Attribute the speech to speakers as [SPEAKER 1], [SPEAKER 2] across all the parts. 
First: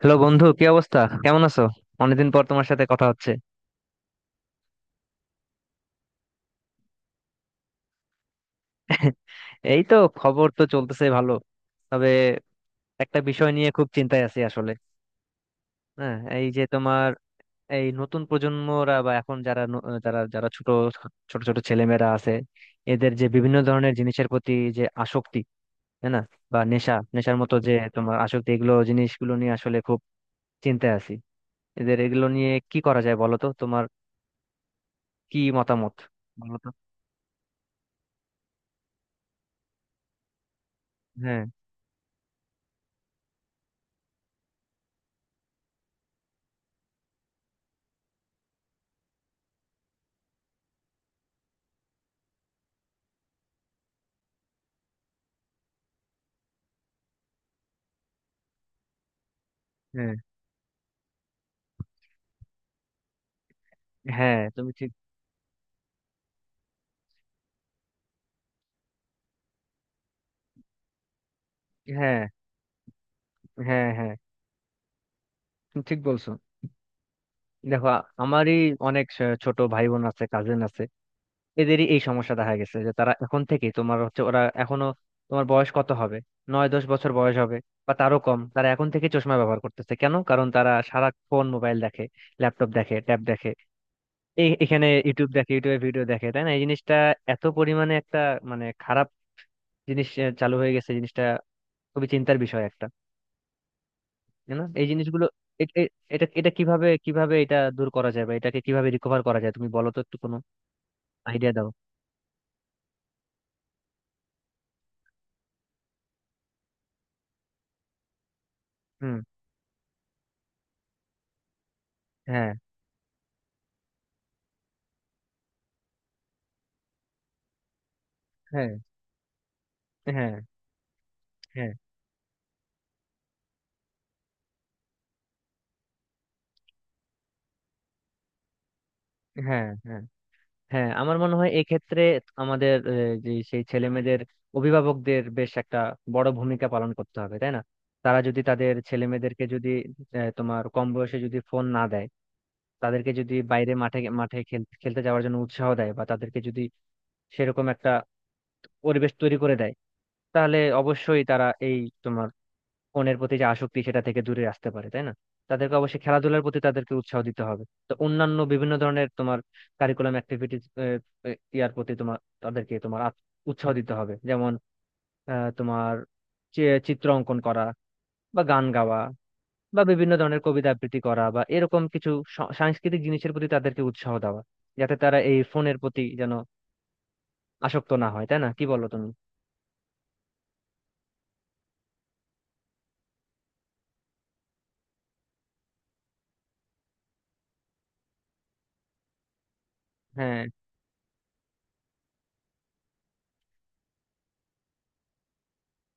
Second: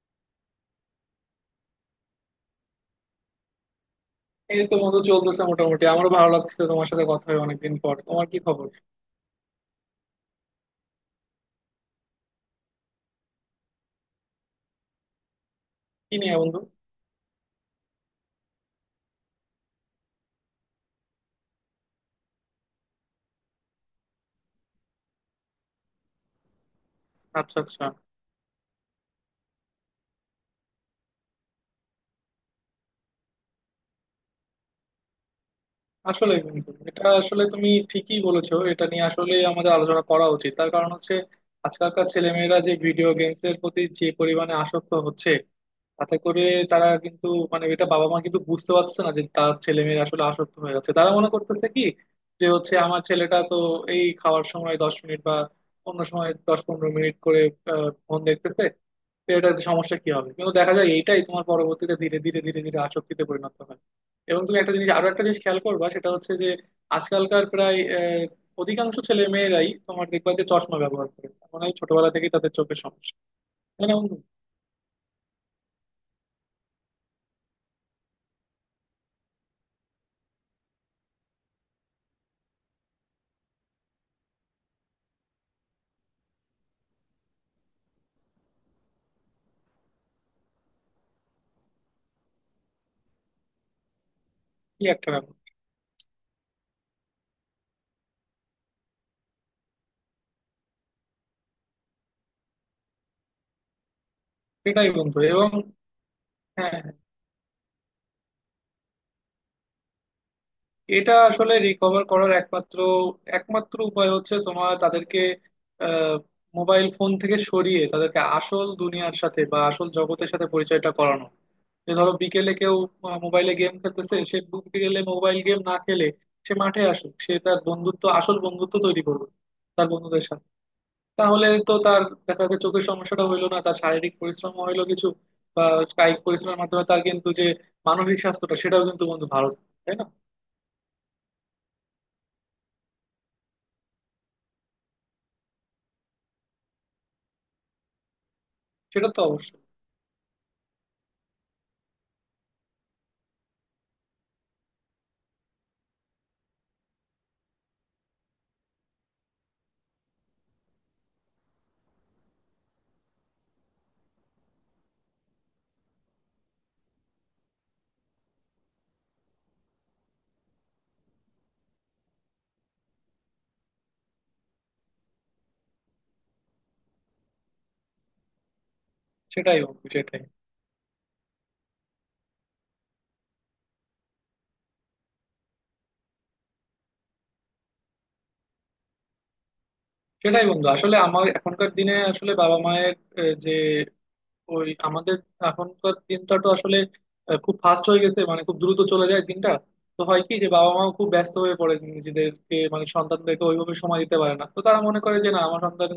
[SPEAKER 1] Hello বন্ধু, কি অবস্থা? কেমন আছো? অনেকদিন পর তোমার সাথে কথা হচ্ছে।
[SPEAKER 2] এই তো বন্ধু, চলতেছে মোটামুটি। আমারও ভালো লাগছে, তোমার সাথে কথা হয় অনেকদিন পর। তোমার কি খবর?
[SPEAKER 1] এই তো, খবর তো চলতেছে ভালো। তবে একটা বিষয় নিয়ে খুব চিন্তায় আছি আসলে।
[SPEAKER 2] কি
[SPEAKER 1] হ্যাঁ,
[SPEAKER 2] নিয়ে
[SPEAKER 1] এই
[SPEAKER 2] বন্ধু?
[SPEAKER 1] যে তোমার এই নতুন প্রজন্মরা বা এখন যারা যারা যারা ছোট ছোট ছোট ছেলেমেয়েরা আছে, এদের যে বিভিন্ন ধরনের জিনিসের প্রতি যে আসক্তি, তাই না? বা নেশা, নেশার মতো
[SPEAKER 2] আচ্ছা
[SPEAKER 1] যে
[SPEAKER 2] আচ্ছা।
[SPEAKER 1] তোমার আসক্তি, এগুলো জিনিসগুলো নিয়ে আসলে খুব চিন্তায় আছি। এদের এগুলো নিয়ে কি করা যায় বলো তো, তোমার কি মতামত?
[SPEAKER 2] আসলে
[SPEAKER 1] বলো তো।
[SPEAKER 2] বন্ধু, এটা আসলে তুমি ঠিকই বলেছো, এটা নিয়ে আসলে আমাদের আলোচনা করা উচিত। তার কারণ হচ্ছে,
[SPEAKER 1] হ্যাঁ।
[SPEAKER 2] আজকালকার ছেলেমেয়েরা যে ভিডিও গেমস এর প্রতি যে পরিমাণে আসক্ত হচ্ছে, তাতে করে তারা কিন্তু, মানে এটা বাবা মা কিন্তু বুঝতে পারছে না যে তার ছেলে মেয়েরা আসলে আসক্ত হয়ে যাচ্ছে। তারা মনে করতেছে কি, যে হচ্ছে আমার ছেলেটা তো এই খাওয়ার সময় 10 মিনিট বা অন্য সময় 10-15 মিনিট করে ফোন দেখতেছে। তো এটাতে সমস্যা কি
[SPEAKER 1] হ্যাঁ
[SPEAKER 2] হবে, কিন্তু দেখা যায় এইটাই তোমার পরবর্তীতে ধীরে ধীরে ধীরে ধীরে আসক্তিতে পরিণত হয়।
[SPEAKER 1] হ্যাঁ
[SPEAKER 2] এবং তুমি
[SPEAKER 1] তুমি
[SPEAKER 2] একটা জিনিস,
[SPEAKER 1] ঠিক।
[SPEAKER 2] আরো একটা জিনিস খেয়াল করবা, সেটা হচ্ছে যে আজকালকার প্রায় অধিকাংশ ছেলে মেয়েরাই তোমার দেখবা যে চশমা ব্যবহার করে। মানে ছোটবেলা
[SPEAKER 1] হ্যাঁ
[SPEAKER 2] থেকেই তাদের চোখের সমস্যা।
[SPEAKER 1] হ্যাঁ
[SPEAKER 2] মানে
[SPEAKER 1] হ্যাঁ,
[SPEAKER 2] বন্ধু,
[SPEAKER 1] তুমি ঠিক বলছো। দেখো, আমারই অনেক ছোট ভাই বোন আছে, কাজিন আছে। এদেরই এই সমস্যা দেখা গেছে যে তারা এখন থেকে তোমার হচ্ছে, ওরা এখনো তোমার বয়স কত হবে, 9-10 বছর বয়স হবে বা তারও কম, তারা এখন থেকে চশমা ব্যবহার করতেছে। কেন? কারণ তারা সারাক্ষণ মোবাইল দেখে, ল্যাপটপ দেখে, ট্যাব দেখে, এই
[SPEAKER 2] কি
[SPEAKER 1] এখানে
[SPEAKER 2] একটা
[SPEAKER 1] ইউটিউব
[SPEAKER 2] ব্যাপার!
[SPEAKER 1] দেখে, ইউটিউবে ভিডিও দেখে। তাই না? এই জিনিসটা এত পরিমাণে একটা মানে খারাপ জিনিস চালু হয়ে গেছে। জিনিসটা খুবই চিন্তার বিষয় একটা। তাই না, এই
[SPEAKER 2] সেটাই বন্ধু।
[SPEAKER 1] জিনিসগুলো?
[SPEAKER 2] এবং
[SPEAKER 1] এ- এ- এটা এটা
[SPEAKER 2] হ্যাঁ হ্যাঁ,
[SPEAKER 1] কিভাবে কিভাবে এটা দূর করা যায় বা এটাকে কিভাবে রিকভার করা যায়, তুমি বলো তো একটু কোনো
[SPEAKER 2] এটা
[SPEAKER 1] আইডিয়া
[SPEAKER 2] আসলে
[SPEAKER 1] দাও।
[SPEAKER 2] রিকভার করার একমাত্র একমাত্র উপায় হচ্ছে তোমার তাদেরকে আহ মোবাইল ফোন থেকে সরিয়ে তাদেরকে আসল দুনিয়ার
[SPEAKER 1] হুম।
[SPEAKER 2] সাথে বা আসল জগতের সাথে পরিচয়টা করানো। যে ধরো,
[SPEAKER 1] হ্যাঁ
[SPEAKER 2] বিকেলে কেউ মোবাইলে গেম খেলতেছে, সে বিকেলে মোবাইল গেম না খেলে সে মাঠে আসুক, সে তার বন্ধুত্ব, আসল
[SPEAKER 1] হ্যাঁ
[SPEAKER 2] বন্ধুত্ব তৈরি করবে তার বন্ধুদের
[SPEAKER 1] হ্যাঁ
[SPEAKER 2] সাথে। তাহলে
[SPEAKER 1] হ্যাঁ
[SPEAKER 2] তো তার দেখা যাচ্ছে চোখের সমস্যাটা হইলো না, তার শারীরিক পরিশ্রম হইলো কিছু, বা কায়িক পরিশ্রমের মাধ্যমে তার কিন্তু যে মানসিক স্বাস্থ্যটা, সেটাও কিন্তু বন্ধু ভালো
[SPEAKER 1] হ্যাঁ
[SPEAKER 2] থাকবে, তাই
[SPEAKER 1] হ্যাঁ
[SPEAKER 2] না?
[SPEAKER 1] হ্যাঁ, আমার মনে হয় এক্ষেত্রে আমাদের যে সেই ছেলে মেয়েদের অভিভাবকদের বেশ একটা বড় ভূমিকা পালন করতে হবে। তাই না? তারা যদি তাদের ছেলে
[SPEAKER 2] সেটা তো
[SPEAKER 1] মেয়েদেরকে
[SPEAKER 2] অবশ্যই।
[SPEAKER 1] যদি তোমার কম বয়সে যদি ফোন না দেয়, তাদেরকে যদি বাইরে মাঠে মাঠে খেলতে যাওয়ার জন্য উৎসাহ দেয় বা তাদেরকে যদি সেরকম একটা পরিবেশ তৈরি করে দেয়, তাহলে অবশ্যই তারা এই তোমার ফোনের প্রতি যে আসক্তি সেটা থেকে দূরে আসতে পারে। তাই না? তাদেরকে অবশ্যই খেলাধুলার প্রতি তাদেরকে উৎসাহ দিতে হবে, তো অন্যান্য বিভিন্ন ধরনের তোমার কারিকুলাম অ্যাক্টিভিটিস ইয়ার প্রতি তোমার তাদেরকে তোমার উৎসাহ দিতে হবে। যেমন তোমার চি- চিত্র অঙ্কন করা বা গান গাওয়া
[SPEAKER 2] সেটাই
[SPEAKER 1] বা
[SPEAKER 2] বন্ধু
[SPEAKER 1] বিভিন্ন
[SPEAKER 2] সেটাই।
[SPEAKER 1] ধরনের কবিতা আবৃত্তি করা বা এরকম কিছু সাংস্কৃতিক জিনিসের প্রতি তাদেরকে উৎসাহ দেওয়া, যাতে তারা এই ফোনের প্রতি যেন আসক্ত না হয়। তাই না, কি বলো তুমি?
[SPEAKER 2] সেটাই বন্ধু, আসলে আমার এখনকার দিনে আসলে বাবা মায়ের যে ওই আমাদের এখনকার দিনটা তো আসলে খুব ফাস্ট হয়ে গেছে, মানে খুব দ্রুত চলে যায় দিনটা। তো হয় কি,
[SPEAKER 1] হ্যাঁ।
[SPEAKER 2] যে বাবা মাও খুব ব্যস্ত হয়ে পড়ে নিজেদেরকে, মানে সন্তানদেরকে ওইভাবে সময় দিতে পারে না। তো তারা মনে করে যে না, আমার সন্তান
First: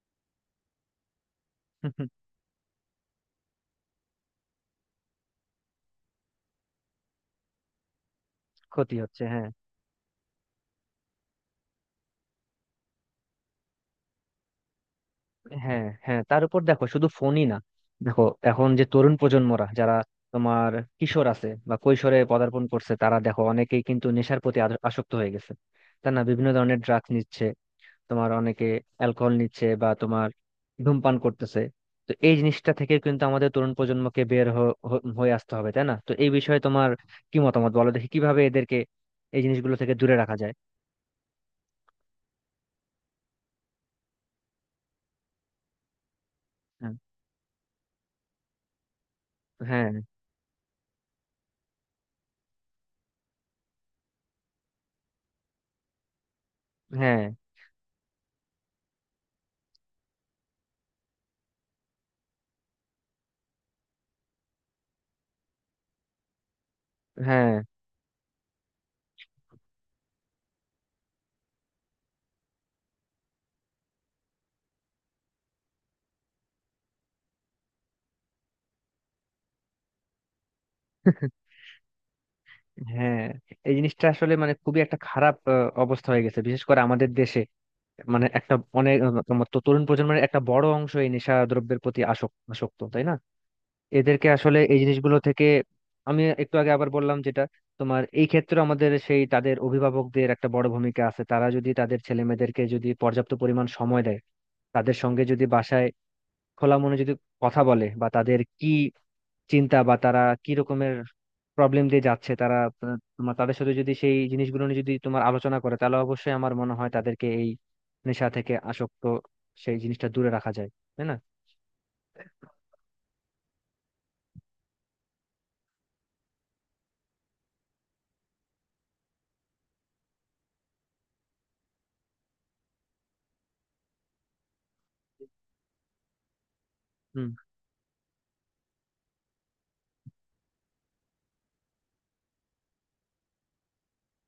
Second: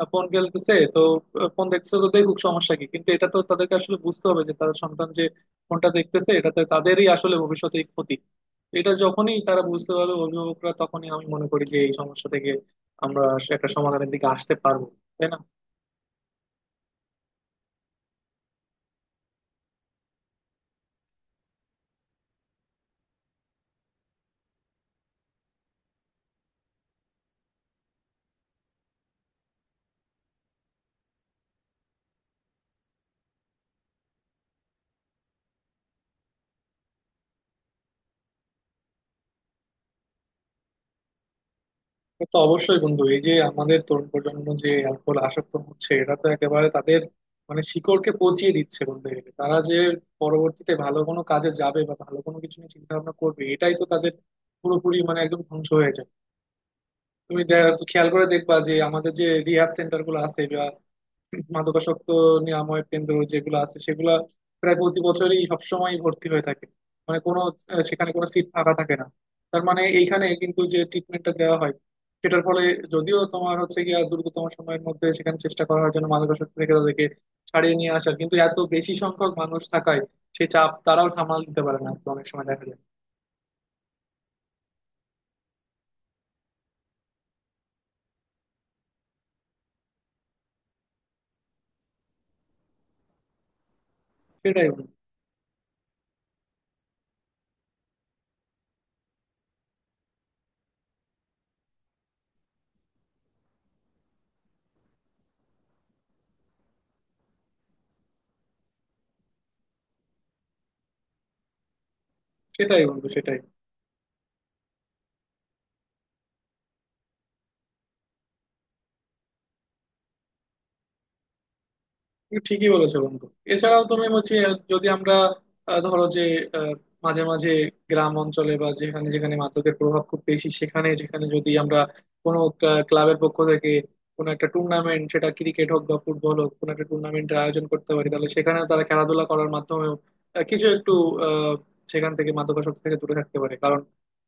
[SPEAKER 2] ফোন খেলতেছে তো ফোন দেখছে তো দেখুক, সমস্যা কি। কিন্তু এটা তো তাদেরকে আসলে বুঝতে হবে যে তাদের সন্তান যে ফোনটা দেখতেছে এটাতে তাদেরই আসলে ভবিষ্যতে ক্ষতি। তো এটা
[SPEAKER 1] ক্ষতি হচ্ছে,
[SPEAKER 2] যখনই
[SPEAKER 1] হ্যাঁ।
[SPEAKER 2] তারা বুঝতে পারবে, অভিভাবকরা, তখনই আমি মনে করি যে এই সমস্যা থেকে আমরা একটা সমাধানের দিকে আসতে পারবো, তাই না?
[SPEAKER 1] হ্যাঁ হ্যাঁ, তার উপর দেখো শুধু ফোনই না, দেখো এখন যে তরুণ প্রজন্মরা যারা তোমার কিশোর আছে বা কৈশোরে পদার্পণ করছে, তারা দেখো অনেকেই কিন্তু নেশার প্রতি আসক্ত হয়ে গেছে। তার না, বিভিন্ন ধরনের ড্রাগস নিচ্ছে, তোমার অনেকে অ্যালকোহল নিচ্ছে বা তোমার ধূমপান করতেছে। তো এই জিনিসটা থেকে কিন্তু আমাদের তরুণ প্রজন্মকে বের হয়ে আসতে হবে। তাই না? তো এই বিষয়ে তোমার কি মতামত? বলো দেখি কিভাবে এদেরকে এই জিনিসগুলো থেকে দূরে রাখা যায়।
[SPEAKER 2] সে তো অবশ্যই বন্ধু। এই যে আমাদের তরুণ প্রজন্ম যে অ্যালকোহল আসক্ত হচ্ছে, এটা তো একেবারে
[SPEAKER 1] হ্যাঁ
[SPEAKER 2] তাদের মানে শিকড়কে পচিয়ে দিচ্ছে বলতে গেলে। তারা যে
[SPEAKER 1] হ্যাঁ
[SPEAKER 2] পরবর্তীতে ভালো কোনো কাজে যাবে বা ভালো কোনো কিছু নিয়ে চিন্তা ভাবনা করবে, এটাই তো তাদের পুরোপুরি, মানে একদম ধ্বংস হয়ে যায়।
[SPEAKER 1] হ্যাঁ
[SPEAKER 2] তুমি খেয়াল করে দেখবা যে আমাদের যে রিহ্যাব সেন্টার গুলো আছে, বা মাদকাসক্ত নিরাময় কেন্দ্র যেগুলো আছে, সেগুলা প্রায় প্রতি বছরই সবসময় ভর্তি হয়ে থাকে। মানে কোনো
[SPEAKER 1] হ্যাঁ
[SPEAKER 2] সেখানে কোনো সিট ফাঁকা থাকে না। তার মানে এইখানে কিন্তু যে ট্রিটমেন্টটা দেওয়া হয় সেটার ফলে, যদিও তোমার হচ্ছে গিয়া দ্রুততম সময়ের মধ্যে সেখানে চেষ্টা করা হয় যেন মাদকাসক্ত থেকে তাদেরকে ছাড়িয়ে নিয়ে আসার, কিন্তু এত বেশি সংখ্যক মানুষ থাকায় সে চাপ তারাও সামাল দিতে পারে না অনেক সময় দেখা যায়।
[SPEAKER 1] হ্যাঁ, এই জিনিসটা আসলে মানে খুবই একটা খারাপ অবস্থা হয়ে গেছে, বিশেষ করে আমাদের দেশে। মানে একটা অনেক তোমার তো তরুণ প্রজন্মের একটা বড় অংশ এই নেশা দ্রব্যের প্রতি আসক্ত আসক্ত। তাই না? এদেরকে আসলে
[SPEAKER 2] সেটাই
[SPEAKER 1] এই
[SPEAKER 2] বন্ধু
[SPEAKER 1] জিনিসগুলো থেকে, আমি একটু আগে আবার বললাম যেটা, তোমার এই ক্ষেত্রে আমাদের সেই তাদের অভিভাবকদের একটা বড় ভূমিকা আছে। তারা যদি তাদের ছেলে মেয়েদেরকে যদি পর্যাপ্ত পরিমাণ সময় দেয়, তাদের সঙ্গে যদি বাসায় খোলা মনে যদি কথা বলে বা তাদের কি চিন্তা বা তারা কি রকমের প্রবলেম দিয়ে যাচ্ছে তারা
[SPEAKER 2] সেটাই। বন্ধু
[SPEAKER 1] তোমার
[SPEAKER 2] সেটাই,
[SPEAKER 1] তাদের সাথে যদি সেই জিনিসগুলো নিয়ে যদি তোমার আলোচনা করে, তাহলে অবশ্যই আমার মনে হয় তাদেরকে এই নেশা থেকে আসক্ত সেই জিনিসটা দূরে রাখা যায়। তাই না?
[SPEAKER 2] তুমি ঠিকই বলেছো বন্ধু। এছাড়াও তুমি হচ্ছে, যদি আমরা ধরো যে আহ, মাঝে মাঝে গ্রাম অঞ্চলে, বা যেখানে যেখানে মাদকের প্রভাব খুব বেশি সেখানে, যেখানে যদি আমরা কোনো ক্লাবের পক্ষ থেকে কোনো একটা টুর্নামেন্ট, সেটা ক্রিকেট হোক বা ফুটবল হোক, কোনো একটা
[SPEAKER 1] হুম।
[SPEAKER 2] টুর্নামেন্টের আয়োজন করতে পারি, তাহলে সেখানেও তারা খেলাধুলা করার মাধ্যমেও কিছু একটু আহ, সেখান থেকে মাদকাসক্তি থেকে দূরে থাকতে পারে। কারণ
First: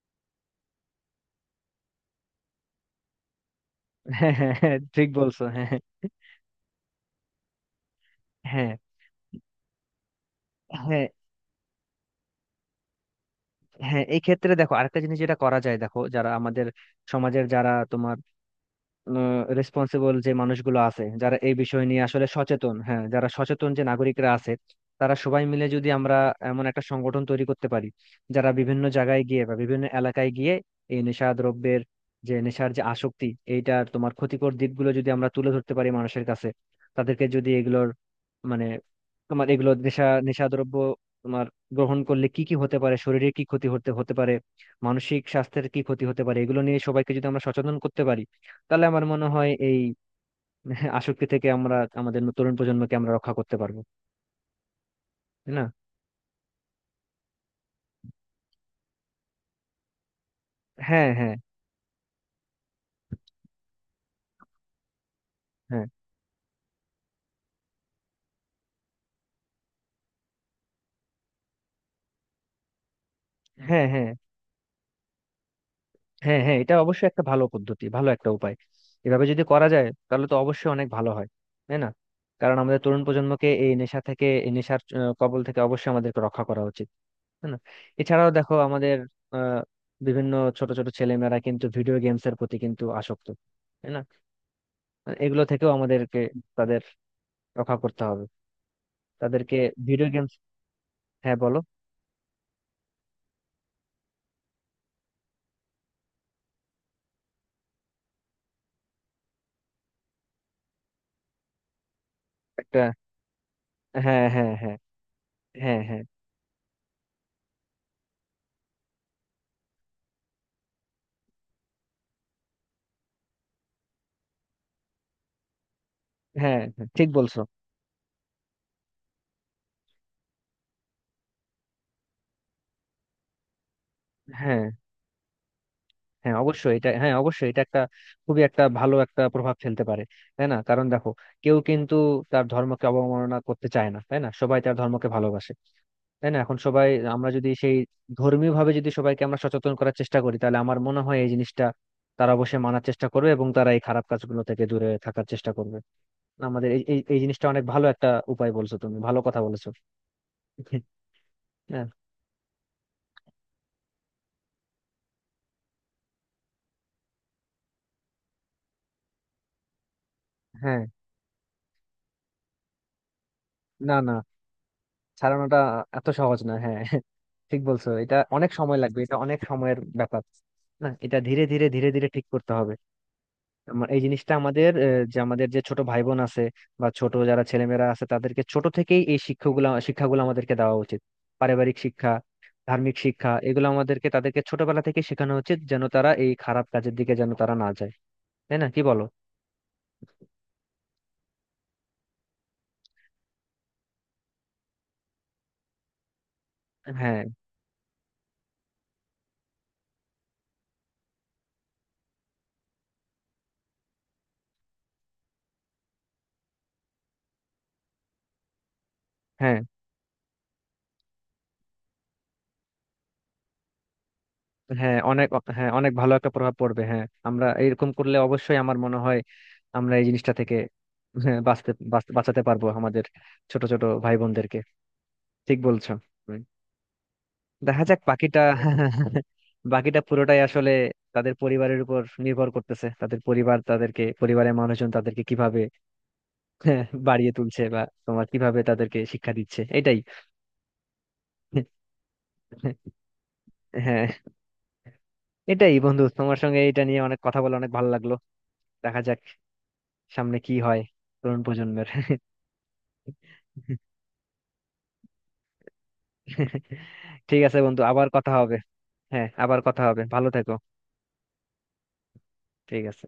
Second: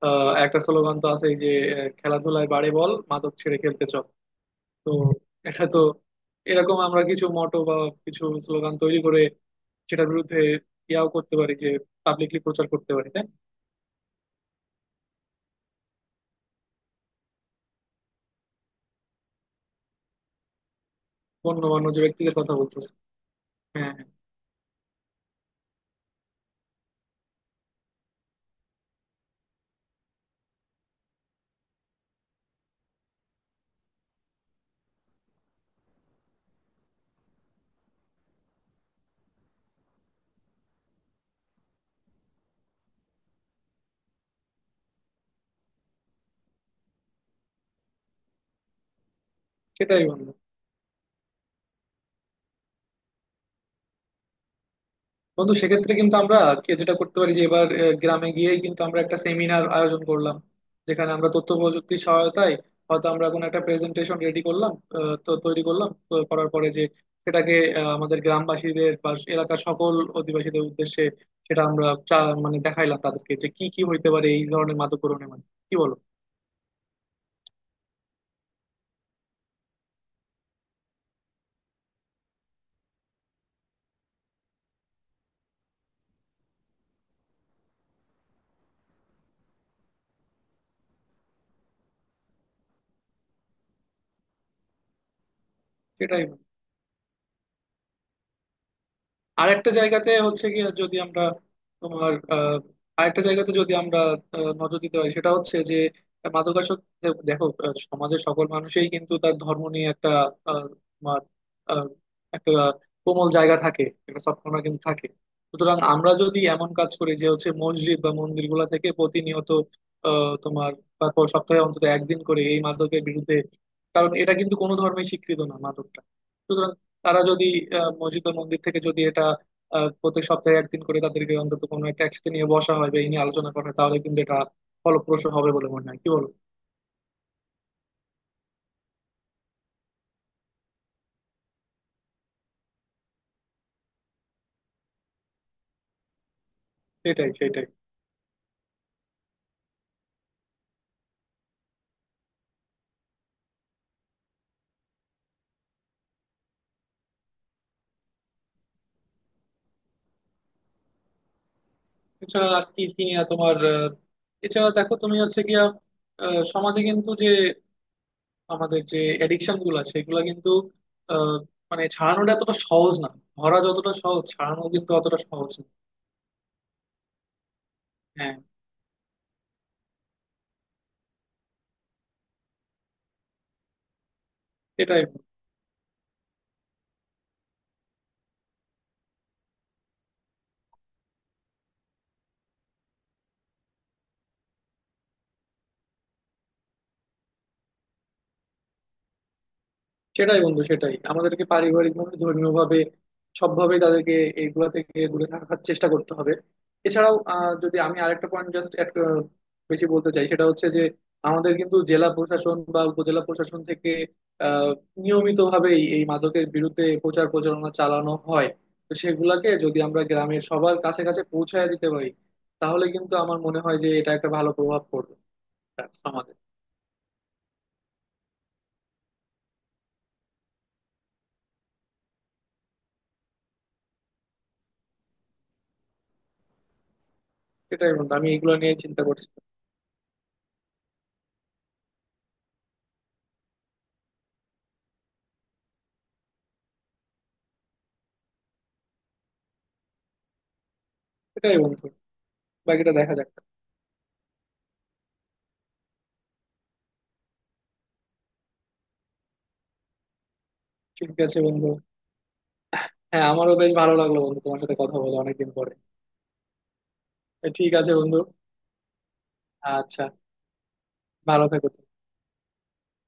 [SPEAKER 2] একটা স্লোগান তো আছেই যে, খেলাধুলায় বাড়ে বল, মাদক ছেড়ে খেলতে চল।
[SPEAKER 1] হ্যাঁ হ্যাঁ হ্যাঁ,
[SPEAKER 2] তো
[SPEAKER 1] ঠিক বলছো।
[SPEAKER 2] এটা
[SPEAKER 1] হ্যাঁ
[SPEAKER 2] তো এরকম আমরা কিছু মোটো বা কিছু
[SPEAKER 1] হ্যাঁ
[SPEAKER 2] স্লোগান তৈরি করে সেটার বিরুদ্ধে
[SPEAKER 1] হ্যাঁ
[SPEAKER 2] ইয়াও করতে পারি, যে পাবলিকলি প্রচার করতে পারি, তাই না?
[SPEAKER 1] হ্যাঁ, এই ক্ষেত্রে দেখো আরেকটা জিনিস যেটা করা যায়। দেখো যারা আমাদের সমাজের যারা তোমার রেসপন্সিবল যে মানুষগুলো আছে, যারা এই বিষয়
[SPEAKER 2] গণ্যমান্য যে
[SPEAKER 1] নিয়ে আসলে
[SPEAKER 2] ব্যক্তিদের কথা
[SPEAKER 1] সচেতন,
[SPEAKER 2] বলতেছে।
[SPEAKER 1] হ্যাঁ যারা সচেতন যে
[SPEAKER 2] হ্যাঁ হ্যাঁ।
[SPEAKER 1] নাগরিকরা আছে, তারা সবাই মিলে যদি আমরা এমন একটা সংগঠন তৈরি করতে পারি যারা বিভিন্ন জায়গায় গিয়ে বা বিভিন্ন এলাকায় গিয়ে এই নেশা দ্রব্যের যে নেশার যে আসক্তি, এইটার তোমার ক্ষতিকর দিকগুলো যদি আমরা তুলে ধরতে পারি মানুষের কাছে, তাদেরকে যদি এগুলোর মানে তোমার এগুলো নেশা নেশাদ্রব্য তোমার গ্রহণ করলে কি কি হতে পারে, শরীরে কি ক্ষতি হতে হতে পারে, মানসিক স্বাস্থ্যের কি ক্ষতি হতে পারে, এগুলো নিয়ে সবাইকে যদি আমরা সচেতন করতে পারি, তাহলে আমার মনে হয় এই
[SPEAKER 2] সেটাই বন্ধু।
[SPEAKER 1] আসক্তি থেকে আমরা আমাদের তরুণ প্রজন্মকে আমরা রক্ষা করতে পারবো। তাই
[SPEAKER 2] বন্ধু,
[SPEAKER 1] না?
[SPEAKER 2] সেক্ষেত্রে কিন্তু আমরা কে যেটা করতে পারি, যে এবার গ্রামে গিয়েই কিন্তু আমরা একটা সেমিনার আয়োজন করলাম,
[SPEAKER 1] হ্যাঁ
[SPEAKER 2] যেখানে আমরা
[SPEAKER 1] হ্যাঁ
[SPEAKER 2] তথ্য প্রযুক্তির সহায়তায় হয়তো আমরা কোনো একটা প্রেজেন্টেশন রেডি করলাম, তো তৈরি
[SPEAKER 1] হ্যাঁ
[SPEAKER 2] করলাম, তো করার পরে যে সেটাকে আমাদের গ্রামবাসীদের বা এলাকার সকল অধিবাসীদের উদ্দেশ্যে সেটা আমরা মানে দেখাইলাম তাদেরকে যে কি কি
[SPEAKER 1] হ্যাঁ
[SPEAKER 2] হইতে
[SPEAKER 1] হ্যাঁ
[SPEAKER 2] পারে এই ধরনের মাদক মাধ্যমে। কি বলো?
[SPEAKER 1] হ্যাঁ হ্যাঁ, এটা অবশ্যই একটা ভালো পদ্ধতি, ভালো একটা উপায়। এভাবে যদি করা যায় তাহলে তো অবশ্যই অনেক ভালো হয়। তাই না? কারণ আমাদের তরুণ প্রজন্মকে এই নেশা থেকে, এই নেশার কবল থেকে অবশ্যই আমাদেরকে রক্ষা করা উচিত। তাই না? এছাড়াও দেখো আমাদের আহ বিভিন্ন ছোট ছোট ছেলেমেয়েরা কিন্তু ভিডিও গেমস এর প্রতি কিন্তু আসক্ত। তাই না? এগুলো থেকেও আমাদেরকে
[SPEAKER 2] সেটাই।
[SPEAKER 1] তাদের রক্ষা করতে হবে।
[SPEAKER 2] আর
[SPEAKER 1] তাদেরকে
[SPEAKER 2] একটা
[SPEAKER 1] ভিডিও
[SPEAKER 2] জায়গাতে
[SPEAKER 1] গেমস।
[SPEAKER 2] হচ্ছে কি, যদি আমরা
[SPEAKER 1] হ্যাঁ বলো।
[SPEAKER 2] তোমার আরেকটা জায়গাতে যদি আমরা নজর দিতে পারি, সেটা হচ্ছে যে মাদকাসক্ত দেখো, সমাজের সকল মানুষই কিন্তু তার ধর্ম নিয়ে একটা আহ, তোমার আহ, একটা
[SPEAKER 1] একটা।
[SPEAKER 2] কোমল জায়গা থাকে, একটা
[SPEAKER 1] হ্যাঁ হ্যাঁ
[SPEAKER 2] সবকণা
[SPEAKER 1] হ্যাঁ
[SPEAKER 2] কিন্তু থাকে। সুতরাং
[SPEAKER 1] হ্যাঁ হ্যাঁ
[SPEAKER 2] আমরা যদি এমন কাজ করি যে হচ্ছে মসজিদ বা মন্দিরগুলো থেকে প্রতিনিয়ত তোমার সপ্তাহে অন্তত একদিন করে এই মাদকের বিরুদ্ধে, কারণ এটা কিন্তু কোনো ধর্মেই স্বীকৃত না মাদকটা।
[SPEAKER 1] হ্যাঁ
[SPEAKER 2] সুতরাং
[SPEAKER 1] হ্যাঁ, ঠিক
[SPEAKER 2] তারা
[SPEAKER 1] বলছো।
[SPEAKER 2] যদি মসজিদ ও মন্দির থেকে যদি এটা প্রত্যেক সপ্তাহে একদিন করে তাদেরকে অন্তত কোনো একটা একসাথে নিয়ে বসা হয় বা এই নিয়ে আলোচনা করা হয়, তাহলে কিন্তু এটা
[SPEAKER 1] হ্যাঁ,
[SPEAKER 2] ফলপ্রসূ হবে বলে মনে হয়, কি বলো?
[SPEAKER 1] হ্যাঁ অবশ্যই এটা, হ্যাঁ অবশ্যই এটা একটা খুবই একটা ভালো একটা প্রভাব ফেলতে পারে। তাই না? কারণ দেখো, কেউ কিন্তু তার ধর্মকে অবমাননা করতে চায় না। তাই না, সবাই তার ধর্মকে ভালোবাসে। তাই না, এখন সবাই আমরা
[SPEAKER 2] সেটাই
[SPEAKER 1] যদি
[SPEAKER 2] সেটাই।
[SPEAKER 1] সেই ধর্মীয় ভাবে যদি সবাইকে আমরা সচেতন করার চেষ্টা করি, তাহলে আমার মনে হয় এই জিনিসটা তারা অবশ্যই মানার চেষ্টা করবে এবং তারা এই খারাপ কাজগুলো থেকে দূরে থাকার চেষ্টা করবে। আমাদের এই এই এই জিনিসটা অনেক ভালো একটা উপায় বলছো তুমি, ভালো কথা বলেছো। হ্যাঁ।
[SPEAKER 2] এছাড়া আর কি কি নিয়ে তোমার এছাড়া দেখো তুমি হচ্ছে গিয়া সমাজে কিন্তু যে আমাদের যে এডিকশন গুলা, সেগুলা কিন্তু
[SPEAKER 1] হ্যাঁ,
[SPEAKER 2] আহ, মানে ছাড়ানোটা এতটা সহজ না। ধরা যতটা
[SPEAKER 1] না না,
[SPEAKER 2] সহজ, ছাড়ানো কিন্তু অতটা সহজ
[SPEAKER 1] ছাড়ানোটা
[SPEAKER 2] না।
[SPEAKER 1] এত সহজ না। হ্যাঁ ঠিক বলছো। এটা
[SPEAKER 2] হ্যাঁ
[SPEAKER 1] অনেক সময় লাগবে, এটা অনেক সময়ের ব্যাপার। না, এটা ধীরে ধীরে ধীরে ধীরে ঠিক করতে হবে। আমার এই জিনিসটা আমাদের
[SPEAKER 2] এটাই।
[SPEAKER 1] যে আমাদের যে ছোট ভাই বোন আছে বা ছোট যারা ছেলেমেয়েরা আছে তাদেরকে ছোট থেকেই এই শিক্ষাগুলো শিক্ষাগুলো আমাদেরকে দেওয়া উচিত। পারিবারিক শিক্ষা, ধার্মিক শিক্ষা, এগুলো আমাদেরকে তাদেরকে ছোটবেলা থেকে শেখানো উচিত, যেন তারা এই খারাপ কাজের দিকে যেন তারা না যায়। তাই না, কি বলো?
[SPEAKER 2] সেটাই বন্ধু সেটাই, আমাদেরকে পারিবারিক ভাবে, ধর্মীয় ভাবে, সবভাবে তাদেরকে এইগুলা থেকে দূরে থাকার চেষ্টা করতে হবে। এছাড়াও
[SPEAKER 1] হ্যাঁ।
[SPEAKER 2] যদি আমি আরেকটা পয়েন্ট জাস্ট বেশি বলতে চাই, সেটা হচ্ছে যে আমাদের কিন্তু জেলা প্রশাসন বা উপজেলা প্রশাসন থেকে আহ নিয়মিতভাবেই এই মাদকের বিরুদ্ধে প্রচার প্রচারণা চালানো হয়। তো সেগুলাকে
[SPEAKER 1] হ্যাঁ
[SPEAKER 2] যদি আমরা গ্রামের সবার কাছে কাছে পৌঁছায় দিতে পারি, তাহলে কিন্তু আমার মনে হয় যে এটা একটা ভালো প্রভাব
[SPEAKER 1] হ্যাঁ
[SPEAKER 2] পড়বে
[SPEAKER 1] অনেক, হ্যাঁ
[SPEAKER 2] তার
[SPEAKER 1] অনেক ভালো একটা
[SPEAKER 2] সমাজে।
[SPEAKER 1] প্রভাব পড়বে। হ্যাঁ আমরা এরকম করলে অবশ্যই আমার মনে হয় আমরা এই জিনিসটা থেকে, হ্যাঁ, বাঁচতে বাঁচাতে পারবো আমাদের ছোট ছোট ভাই বোনদেরকে। ঠিক বলছো। হুম। দেখা
[SPEAKER 2] সেটাই
[SPEAKER 1] যাক
[SPEAKER 2] বন্ধু, আমি
[SPEAKER 1] বাকিটা।
[SPEAKER 2] এগুলো নিয়ে চিন্তা করছি।
[SPEAKER 1] বাকিটা পুরোটাই আসলে তাদের পরিবারের উপর নির্ভর করতেছে। তাদের পরিবার তাদেরকে, পরিবারের মানুষজন তাদেরকে কিভাবে, হ্যাঁ, বাড়িয়ে তুলছে বা তোমার কিভাবে তাদেরকে শিক্ষা দিচ্ছে, এটাই।
[SPEAKER 2] এটাই বন্ধু, বাকিটা দেখা যাক।
[SPEAKER 1] হ্যাঁ। এটাই বন্ধু, তোমার সঙ্গে এটা নিয়ে অনেক কথা বলে অনেক ভালো লাগলো। দেখা যাক সামনে কি হয়,
[SPEAKER 2] ঠিক আছে
[SPEAKER 1] তরুণ
[SPEAKER 2] বন্ধু।
[SPEAKER 1] প্রজন্মের।
[SPEAKER 2] হ্যাঁ আমারও বেশ ভালো লাগলো বন্ধু, তোমার সাথে কথা বলে অনেকদিন পরে।
[SPEAKER 1] ঠিক আছে
[SPEAKER 2] ঠিক
[SPEAKER 1] বন্ধু,
[SPEAKER 2] আছে
[SPEAKER 1] আবার
[SPEAKER 2] বন্ধু।
[SPEAKER 1] কথা হবে। হ্যাঁ আবার কথা হবে,
[SPEAKER 2] আচ্ছা,
[SPEAKER 1] ভালো থেকো।
[SPEAKER 2] ভালো থেকো তুমি।
[SPEAKER 1] ঠিক আছে।